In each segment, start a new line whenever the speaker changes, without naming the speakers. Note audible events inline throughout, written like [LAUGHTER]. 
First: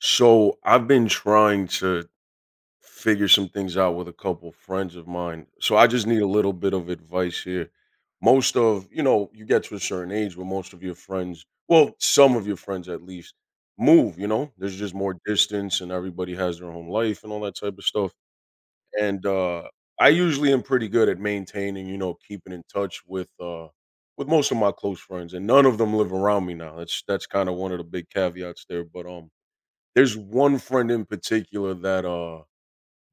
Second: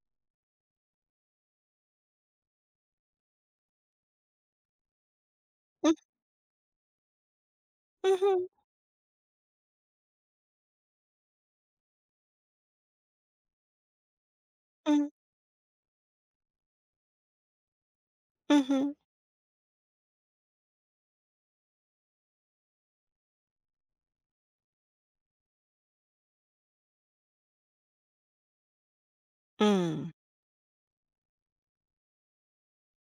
So I've been trying to figure some things out with a couple friends of mine. So I
Mm.
just need a little bit of advice here.
Mhm.
Most of, you know, you get to a certain age where most of your friends, well, some of your friends at least, move, you know? There's just
Mm.
more distance and everybody has their own life and all that type of stuff.
Mhm.
And I usually am pretty good at maintaining, you know, keeping in touch with most of my close friends, and none of them live around me now. That's kind of one of the big caveats there, but
Mm.
there's one friend in particular that, uh,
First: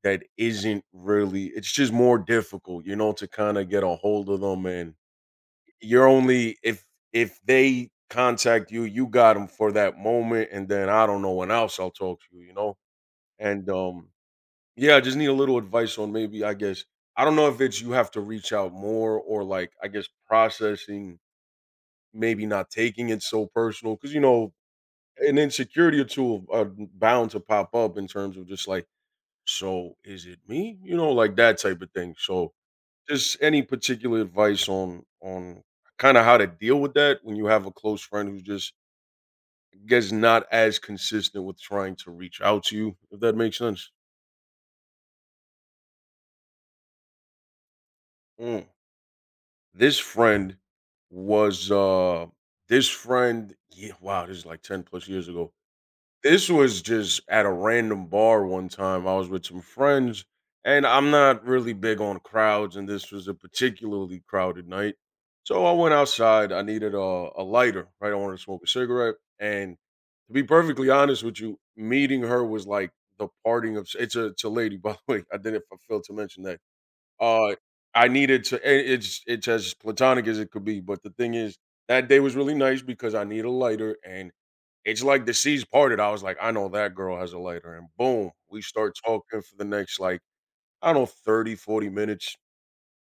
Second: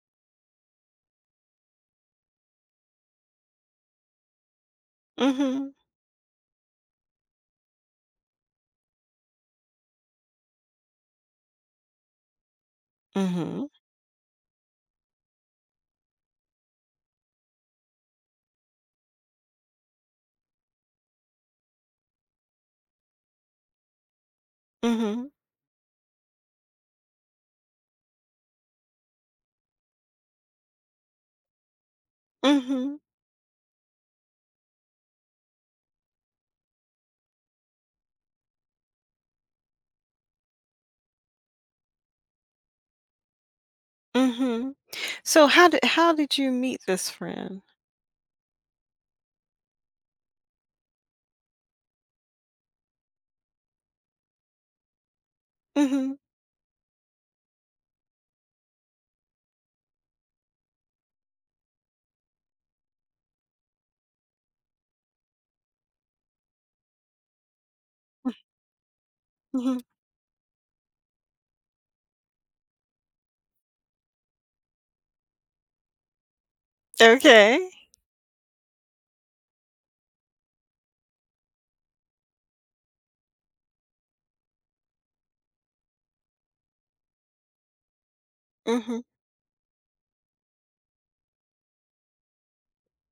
that isn't really, it's just more difficult, you know, to kinda get a hold of them, and
Mhm.
you're only, if they contact you, you got them for that moment, and then I don't know when else I'll talk to you, you know? And,
Mhm.
yeah, I just need a little advice on, maybe, I guess, I don't know if it's you have to reach out more, or, like, I guess, processing, maybe not taking it so personal, because, you know,
Mhm.
an insecurity or 2 are bound to pop up in terms of just, like, so, is it me? You know, like, that type of thing. So,
Mhm.
just any particular advice on kind of how to deal with that when you have a close friend who's just, I guess, not as consistent with trying to reach out to you, if that makes sense.
Mhm. So how did you meet this friend?
Mm. This friend was uh this friend, yeah, wow, this is like 10 plus years ago.
Mhm.
This was just at a random bar one time. I was with some friends, and I'm not really big on crowds, and this was a particularly crowded night. So I went outside. I needed a lighter, right? I wanted to smoke a cigarette. And,
Mhm.
to be perfectly honest with you, meeting her was like, the parting of s- it's a lady, [LAUGHS] by the way. I didn't I failed to mention that. Uh,
Okay.
I needed to eh, it it's as platonic as it could be, but the thing is, that day was really nice, because I need a lighter, and it's like the seas parted. I was like, "I know that girl has a lighter," and boom, we start
Mhm.
talking for the next, like, I don't know, 30, 40 minutes,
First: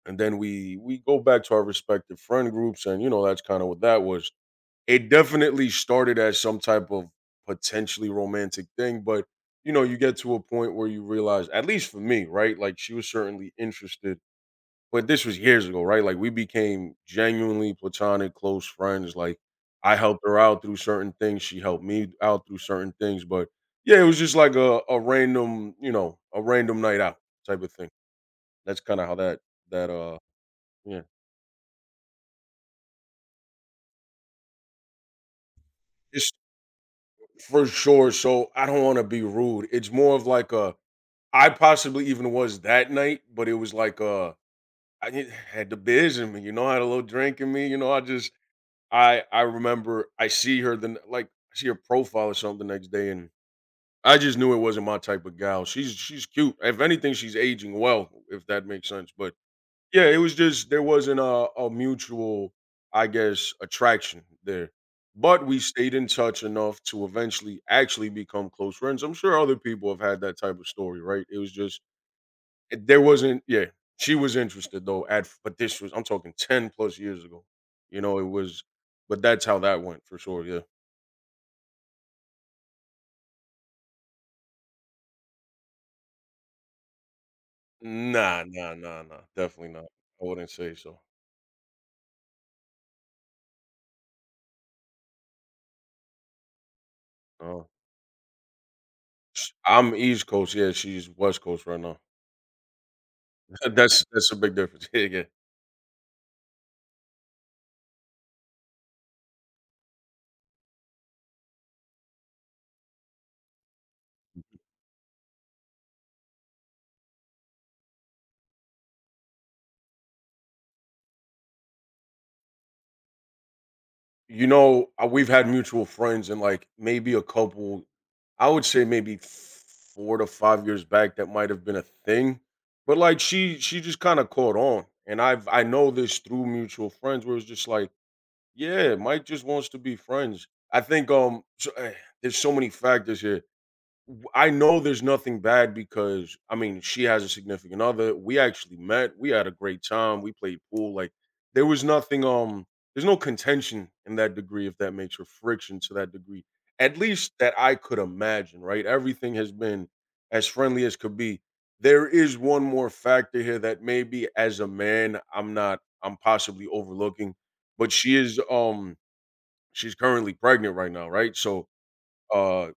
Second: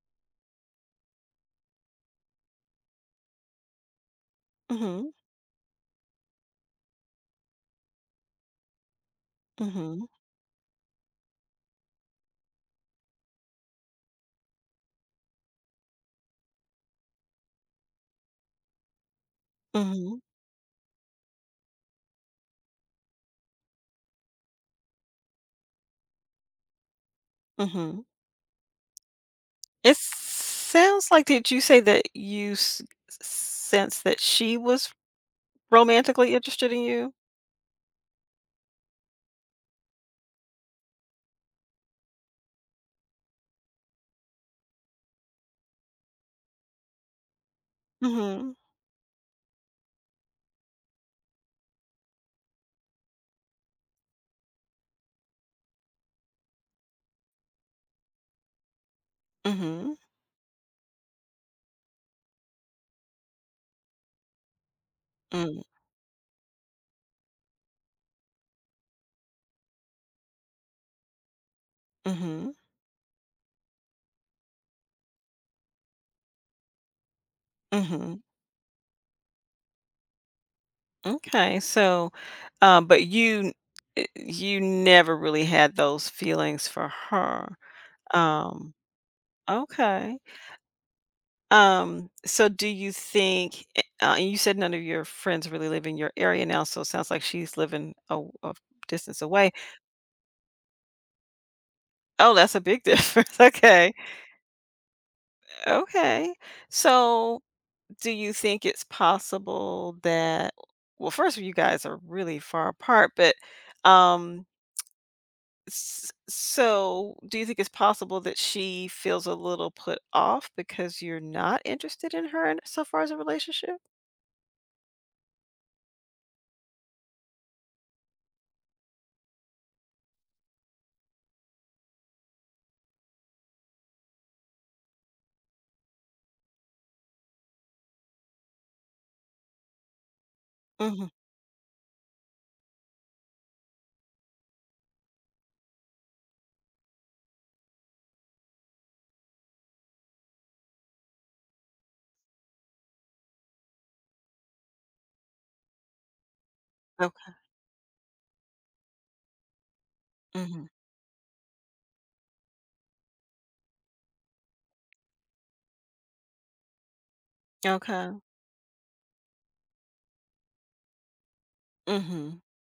and then we go back to our respective friend groups, and, you know, that's kinda what that was. It
Mhm.
definitely started as some type of potentially romantic thing, but, you know, you
Mhm.
get to a point where you realize, at least for me, right, like, she was certainly interested, but this was years ago, right? Like, we became genuinely platonic, close friends. Like, I helped
Mhm.
her out through certain things, she helped me out through certain things, but, yeah, it was just like a random, you know, a random night out type of thing.
Mhm.
That's kinda how that that,
It
uh yeah.
sounds like Did you say that you sense that she was
It's,
romantically interested in you?
for sure, so I don't wanna be rude. It's more of like, a I possibly even was that night, but it was like, I had had the biz in me, you know, I had a little drink in me, you know, I just,
Mhm.
I remember, I see her profile or something the next day, and I just knew it wasn't my type of gal. She's cute. If anything, she's aging well, if that makes sense. But
Mhm.
yeah, it was just, there wasn't a mutual, I guess, attraction there. But we
Mm.
stayed in touch enough to eventually actually become close friends. I'm sure other people have had that type of story, right? It was just,
Mhm.
there wasn't, yeah, she was interested though, at, but this was, I'm talking 10 plus years ago. You know,
Mhm.
it was, but that's how that went, for sure, yeah.
Okay, so, but you you never really had those feelings for her.
Nah, nah,
Um,
nah, nah, definitely not.
okay.
I wouldn't say so.
So do you think, and you said none of your friends really live in your area now, so it sounds like she's
No.
living a distance away.
I'm East Coast, yeah, she's West Coast right now.
Oh, that's a big [LAUGHS] difference.
[LAUGHS]
Okay.
That's a big difference. [LAUGHS] Yeah, yeah.
Okay. So do you think it's possible that, well, first of all, you guys are really far apart, but um so do you think it's possible that she feels a little put off because you're not interested in her, in, so far as a relationship?
You know, we've had mutual friends and, like, maybe a couple, I would say maybe 4 to 5 years back, that might have been a thing, but, like, she just kinda caught on, and I know this through mutual friends, where it's just like, "Yeah, Mike just wants to be friends." I
Hmm.
think, so, there's so many factors here, I know there's nothing bad, because I mean, she has a significant other. We actually met. We had a great time. We played pool. Like, there was nothing. There's no contention in that degree, if that makes her friction to that degree. At least
Okay.
that I could imagine. Right. Everything has been as
Hmm.
friendly as could be. There is one more factor here that maybe as a man I'm not, I'm possibly overlooking, but
Okay.
she is. She's currently pregnant right now. Right. So,
Hmm.
uh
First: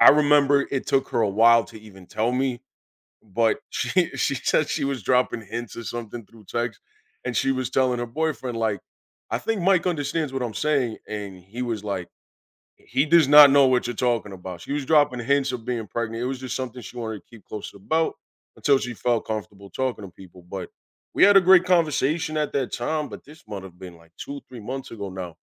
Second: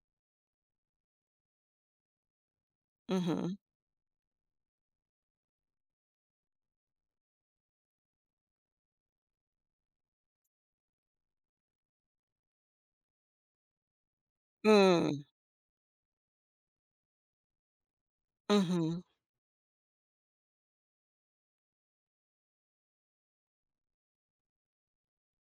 I remember it took her a while to even tell me,
Hmm.
but she [LAUGHS] she said she was dropping hints or something through text, and she was telling her boyfriend, like, "I think Mike understands what I'm saying," and he was like, "He does not know what you're talking about." She was dropping
Mm.
hints of being pregnant. It was just something she wanted to keep close to the belt until she
Hmm.
felt comfortable talking to people, but we had a great conversation at that time. But this might have been like 2, 3 months ago now.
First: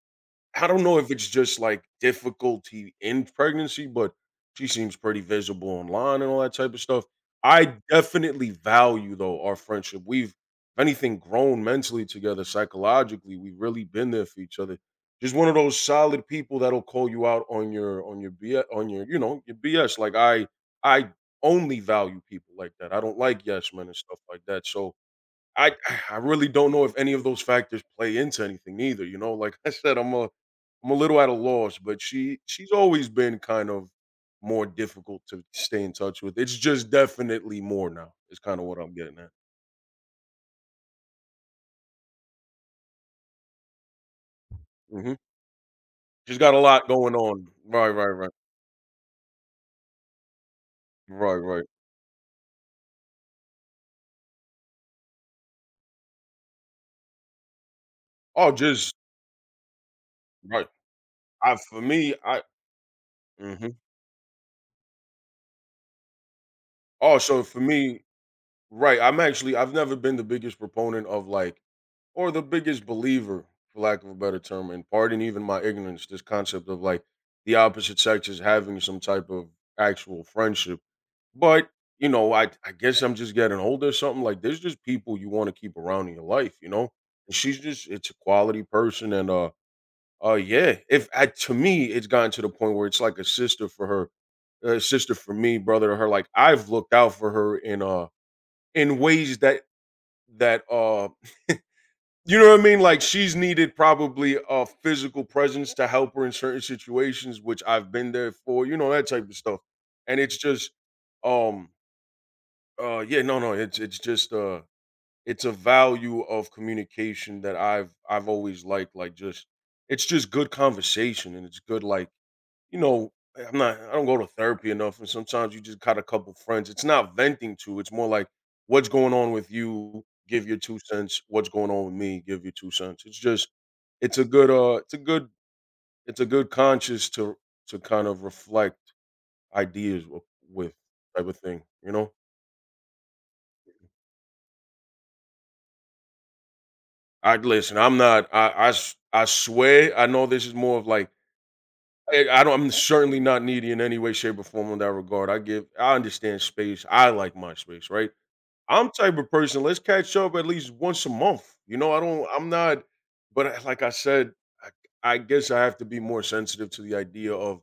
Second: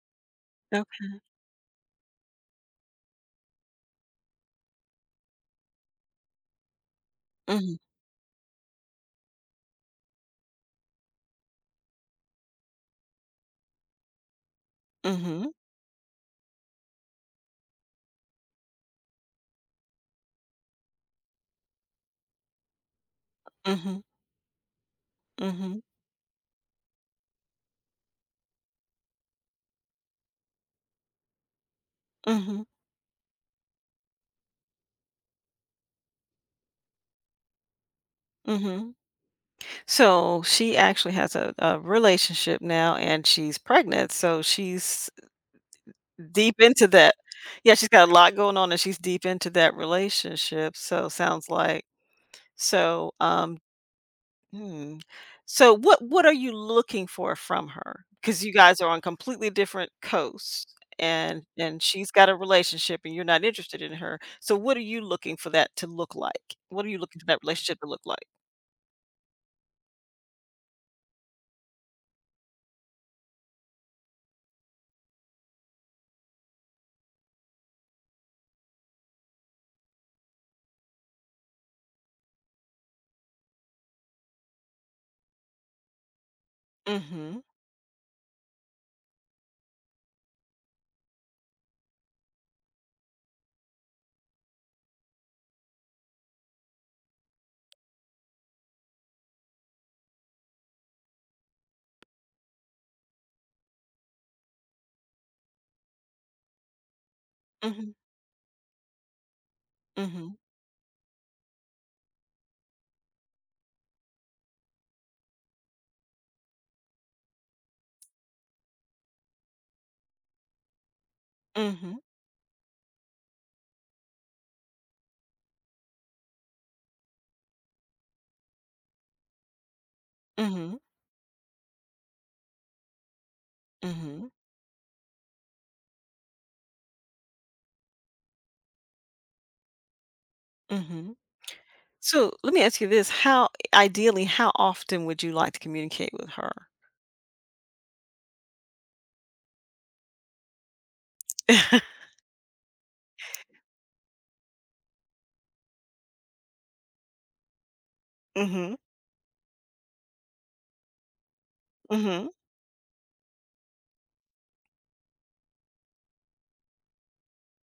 I don't know
Okay.
if it's just like difficulty in pregnancy, but she seems pretty visible online and all that type of stuff. I
Hmm.
definitely value, though, our friendship. We've, if anything, grown mentally together, psychologically. We've really been there for each other. Just
Hmm.
one of those solid people that'll call you out on your BS, on your you know your BS. Like, I only value people like that. I don't like yes men and
Hmm.
stuff like that. So, I
Hmm.
[SIGHS] I really don't know if any of those factors play into anything either, you know? Like, [LAUGHS] I said, I'm a little at a loss, but she
Hmm.
she's always been kind of more difficult to stay in touch with. It's just definitely more now. It's kind of what
Hmm.
I'm getting at.
So she actually has a relationship now and she's pregnant. So she's
Mhm. She's got
deep
a lot
into
going
that.
on.
Yeah,
Right,
she's
right,
got a
right.
lot going on and she's deep into that relationship. So
Right,
sounds
right.
like. So, hmm. So what are you looking for from her? Because
Oh,
you guys are
just,
on completely different coasts,
right.
and
I, for
and she's
me,
got a
I,
relationship and you're not
mhm.
interested in her. So what are you looking for that to look like? What are you
Oh,
looking for that
so for
relationship to
me,
look like?
right, I'm actually, I've never been the biggest proponent of, like, or the biggest believer, for lack of a better term, and pardon even my ignorance, this concept of, like, the opposite sexes having some type of actual friendship. But, you know, I guess I'm just getting older or something. Like, there's just people you want to keep around in your life, you know? And
Mhm.
she's just, it's a quality person, and yeah. If I, To me, it's gotten to the point where it's like a sister for her, a sister for me, brother to her. Like, I've looked out for her in ways that, you know what I mean? Like, she's needed probably a physical presence to help her in certain situations, which I've
Mhm.
been there for, you know, that type of stuff. And
Mhm.
it's just, um yeah, no, no, it's just, it's a value of communication that I've always liked. Like, just, it's just good conversation, and it's good,
Mhm.
like, you know, I don't go to therapy enough, and sometimes you just got a couple friends. It's not venting to, it's more like, what's going on with you, give your
Mhm.
2 cents, what's going on with me, give your 2 cents. It's just it's a
Mhm.
good it's a good It's a good conscious to kind of reflect ideas with
Mhm.
type of thing, you know?
So let me ask you this. How Ideally, how often would you like to communicate with her?
I listen, I'm not, I swear, I know this is more of like,
[LAUGHS]
I don't. I'm certainly not needy in any way, shape, or form in that regard. I give. I understand space. I like my space, right?
Mhm.
I'm type of person, let's catch up at least once a month. You know, I don't,
Mhm.
I'm not, but like I said, I, I guess I have to be more sensitive to the idea of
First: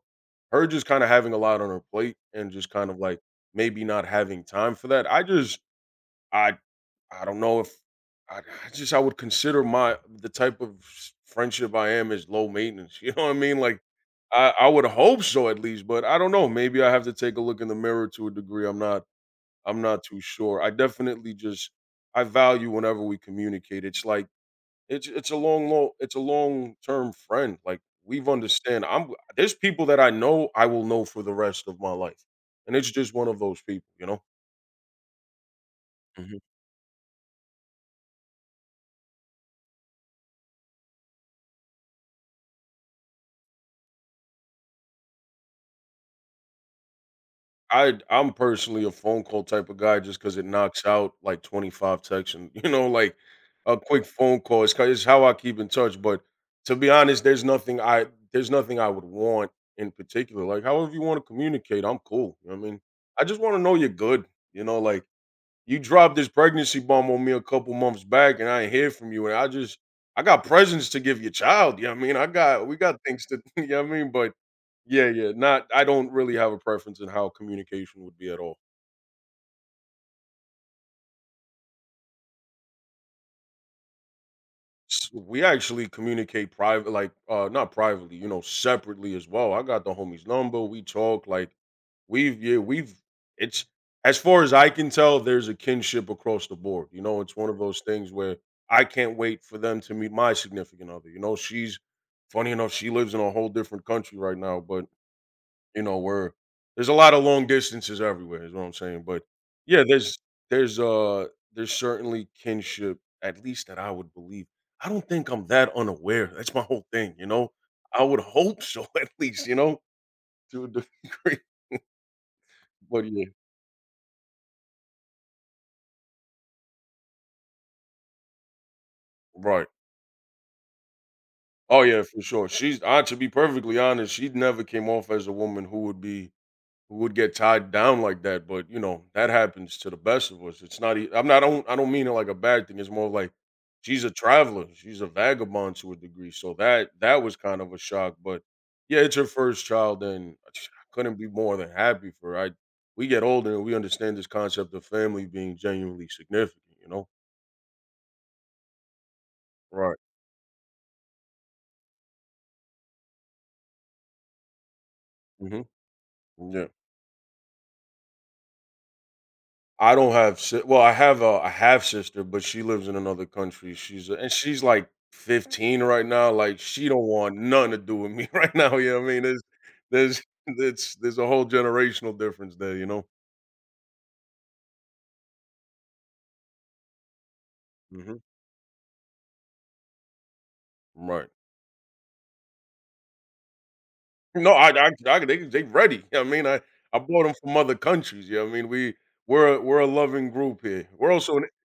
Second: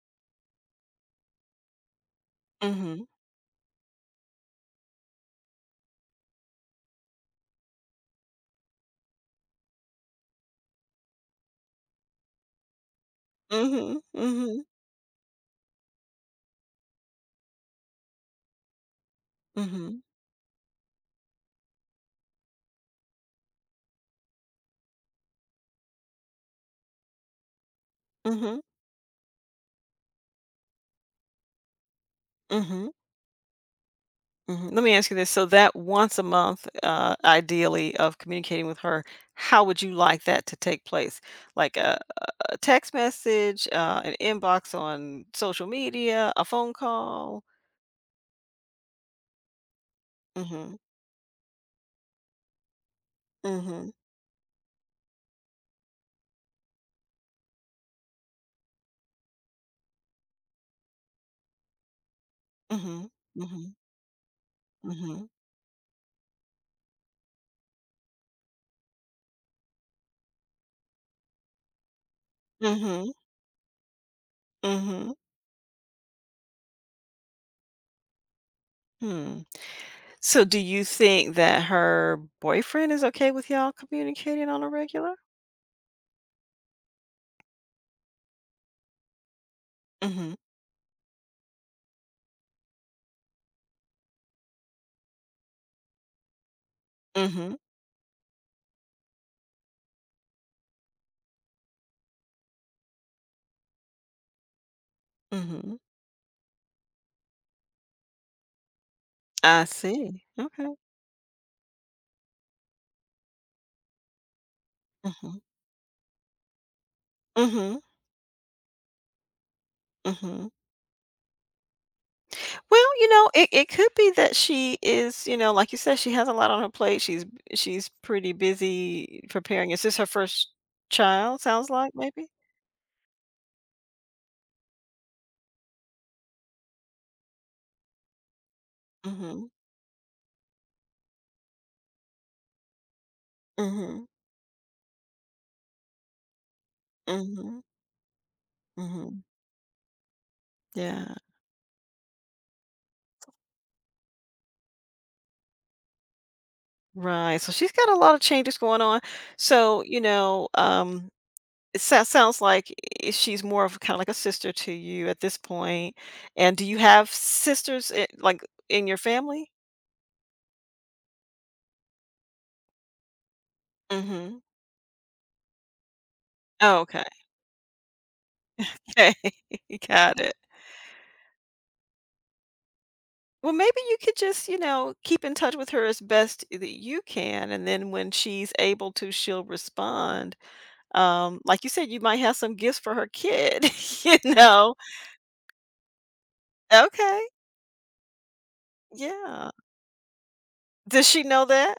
her just kind of having a lot on her plate and just kind of,
Mhm.
like, maybe not having time for that. I just, I I don't know if, I would consider my the type of friendship I am is low maintenance. [LAUGHS] You know what I mean? Like,
Mhm.
I,
Mhm.
I would hope so at least, but I don't know. Maybe I have to take a look in the mirror to a degree. I'm
Mhm.
not too sure. I definitely just I value whenever we communicate. It's a long, it's a long term friend. Like we've
Mhm.
understand. I'm there's people that I know I will know for the rest of my life, and it's
Mhm.
just one of those people.
Mhm. Let me ask you this. So that once a month, ideally, of communicating with her, how would you like that to take place? Like a text message, an inbox on social media, a phone call?
I'm personally a phone call type of guy just because it
Mhm.
knocks out like 25 texts and, [LAUGHS] like a
Mhm.
quick phone call. It's how I keep in touch, but to be honest, there's nothing I would want in particular. Like, however you wanna communicate, I'm cool, you know what I mean?
Mhm.
I just wanna know
Mhm.
you're good, like
Mhm.
you dropped this pregnancy bomb on me a couple months back, and I ain't hear from you. And I got presents to give your child. You know what I mean? We got
Mhm.
things to, [LAUGHS] you know what I mean? But yeah,
Mhm.
yeah, not, I don't really have a preference in how communication would be at all.
Hmm. So do you think that her boyfriend is okay with y'all communicating on a
S
regular?
We actually communicate private, like not privately, you know, separately as well. I got the homie's
Mhm.
number, we talk, like. We've Yeah, we've it's as far as I can tell, there's a kinship across the board, you know? It's one
Mhm.
of those things where I can't wait for them to meet my significant other, you know? She's Funny enough, she lives in a whole different country right now, but
Mhm.
you know, where there's a lot of long distances everywhere, is what I'm saying. But
I
yeah,
see. Okay.
there's uh there's certainly kinship, at least that I would believe. I don't think
Mhm.
I'm that unaware. That's my whole thing, you know.
Mhm.
I would hope so, [LAUGHS] at least, you know,
Mhm.
to a degree. [LAUGHS]
Well,
But
you
yeah,
know, it could be that she is, you know, like you said, she has a lot on her plate. She's pretty busy
right.
preparing. Is this her first child? Sounds
Oh
like
yeah, for
maybe.
sure. She's I, to be perfectly honest, she never came off as a woman who would be who would get tied down like that. But you know that
Mm-hmm.
happens to the best of us. It's not. I'm not. I don't. I don't mean it like a bad thing. It's more like
Mm-hmm.
she's a traveler. She's a vagabond to a degree. So that was kind
Mm-hmm.
of a shock. But yeah, it's
Mm-hmm.
her first child, and I just- I
Yeah.
couldn't be more than happy for her. We get older and we understand this concept of family being genuinely significant. You know.
Right. So she's got a lot of changes going on. So,
Right.
you know, it sounds like she's more of kind of like a sister to you at this
Hmm.
point. And do
Yeah.
you have sisters like in your family?
I don't have si- Well, I have a half sister, but she lives in another country.
Mm-hmm.
She's like 15 right now. Like
Oh,
she
okay.
don't
[LAUGHS]
want nothing to do with me [LAUGHS] right now. You know what I
Okay.
mean?
Got
There's
it.
there's a whole generational difference there. You know?
Well, maybe you could just, you know, keep in touch with her as best that you can, and then when
Hmm.
she's able to, she'll respond.
Right.
Like you said, you might have some gifts for her kid, [LAUGHS] you
No,
know.
I they ready. You know what I mean, I bought
Okay,
them from other countries. You know what I mean?
yeah.
We're a loving group here.
Does she know that?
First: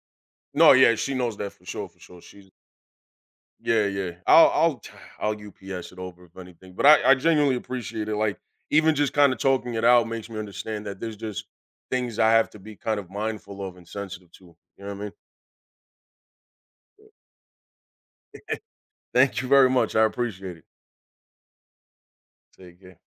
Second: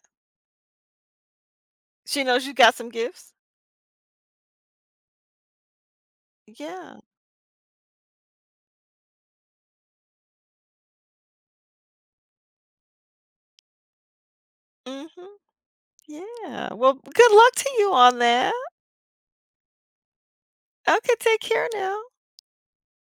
No, yeah, she knows that for sure, for sure.
She knows
She's
you got some gifts?
Yeah, yeah. I'll I'll UPS it over if anything, but
Yeah.
I genuinely appreciate it. Like even just kind of talking it out makes me understand that there's just things I have to be kind of mindful of and sensitive to. You know what I mean?
Mhm. Yeah. Well, good luck to you on that.
Thank you very much. I appreciate it.
Okay, take care now.
Take care.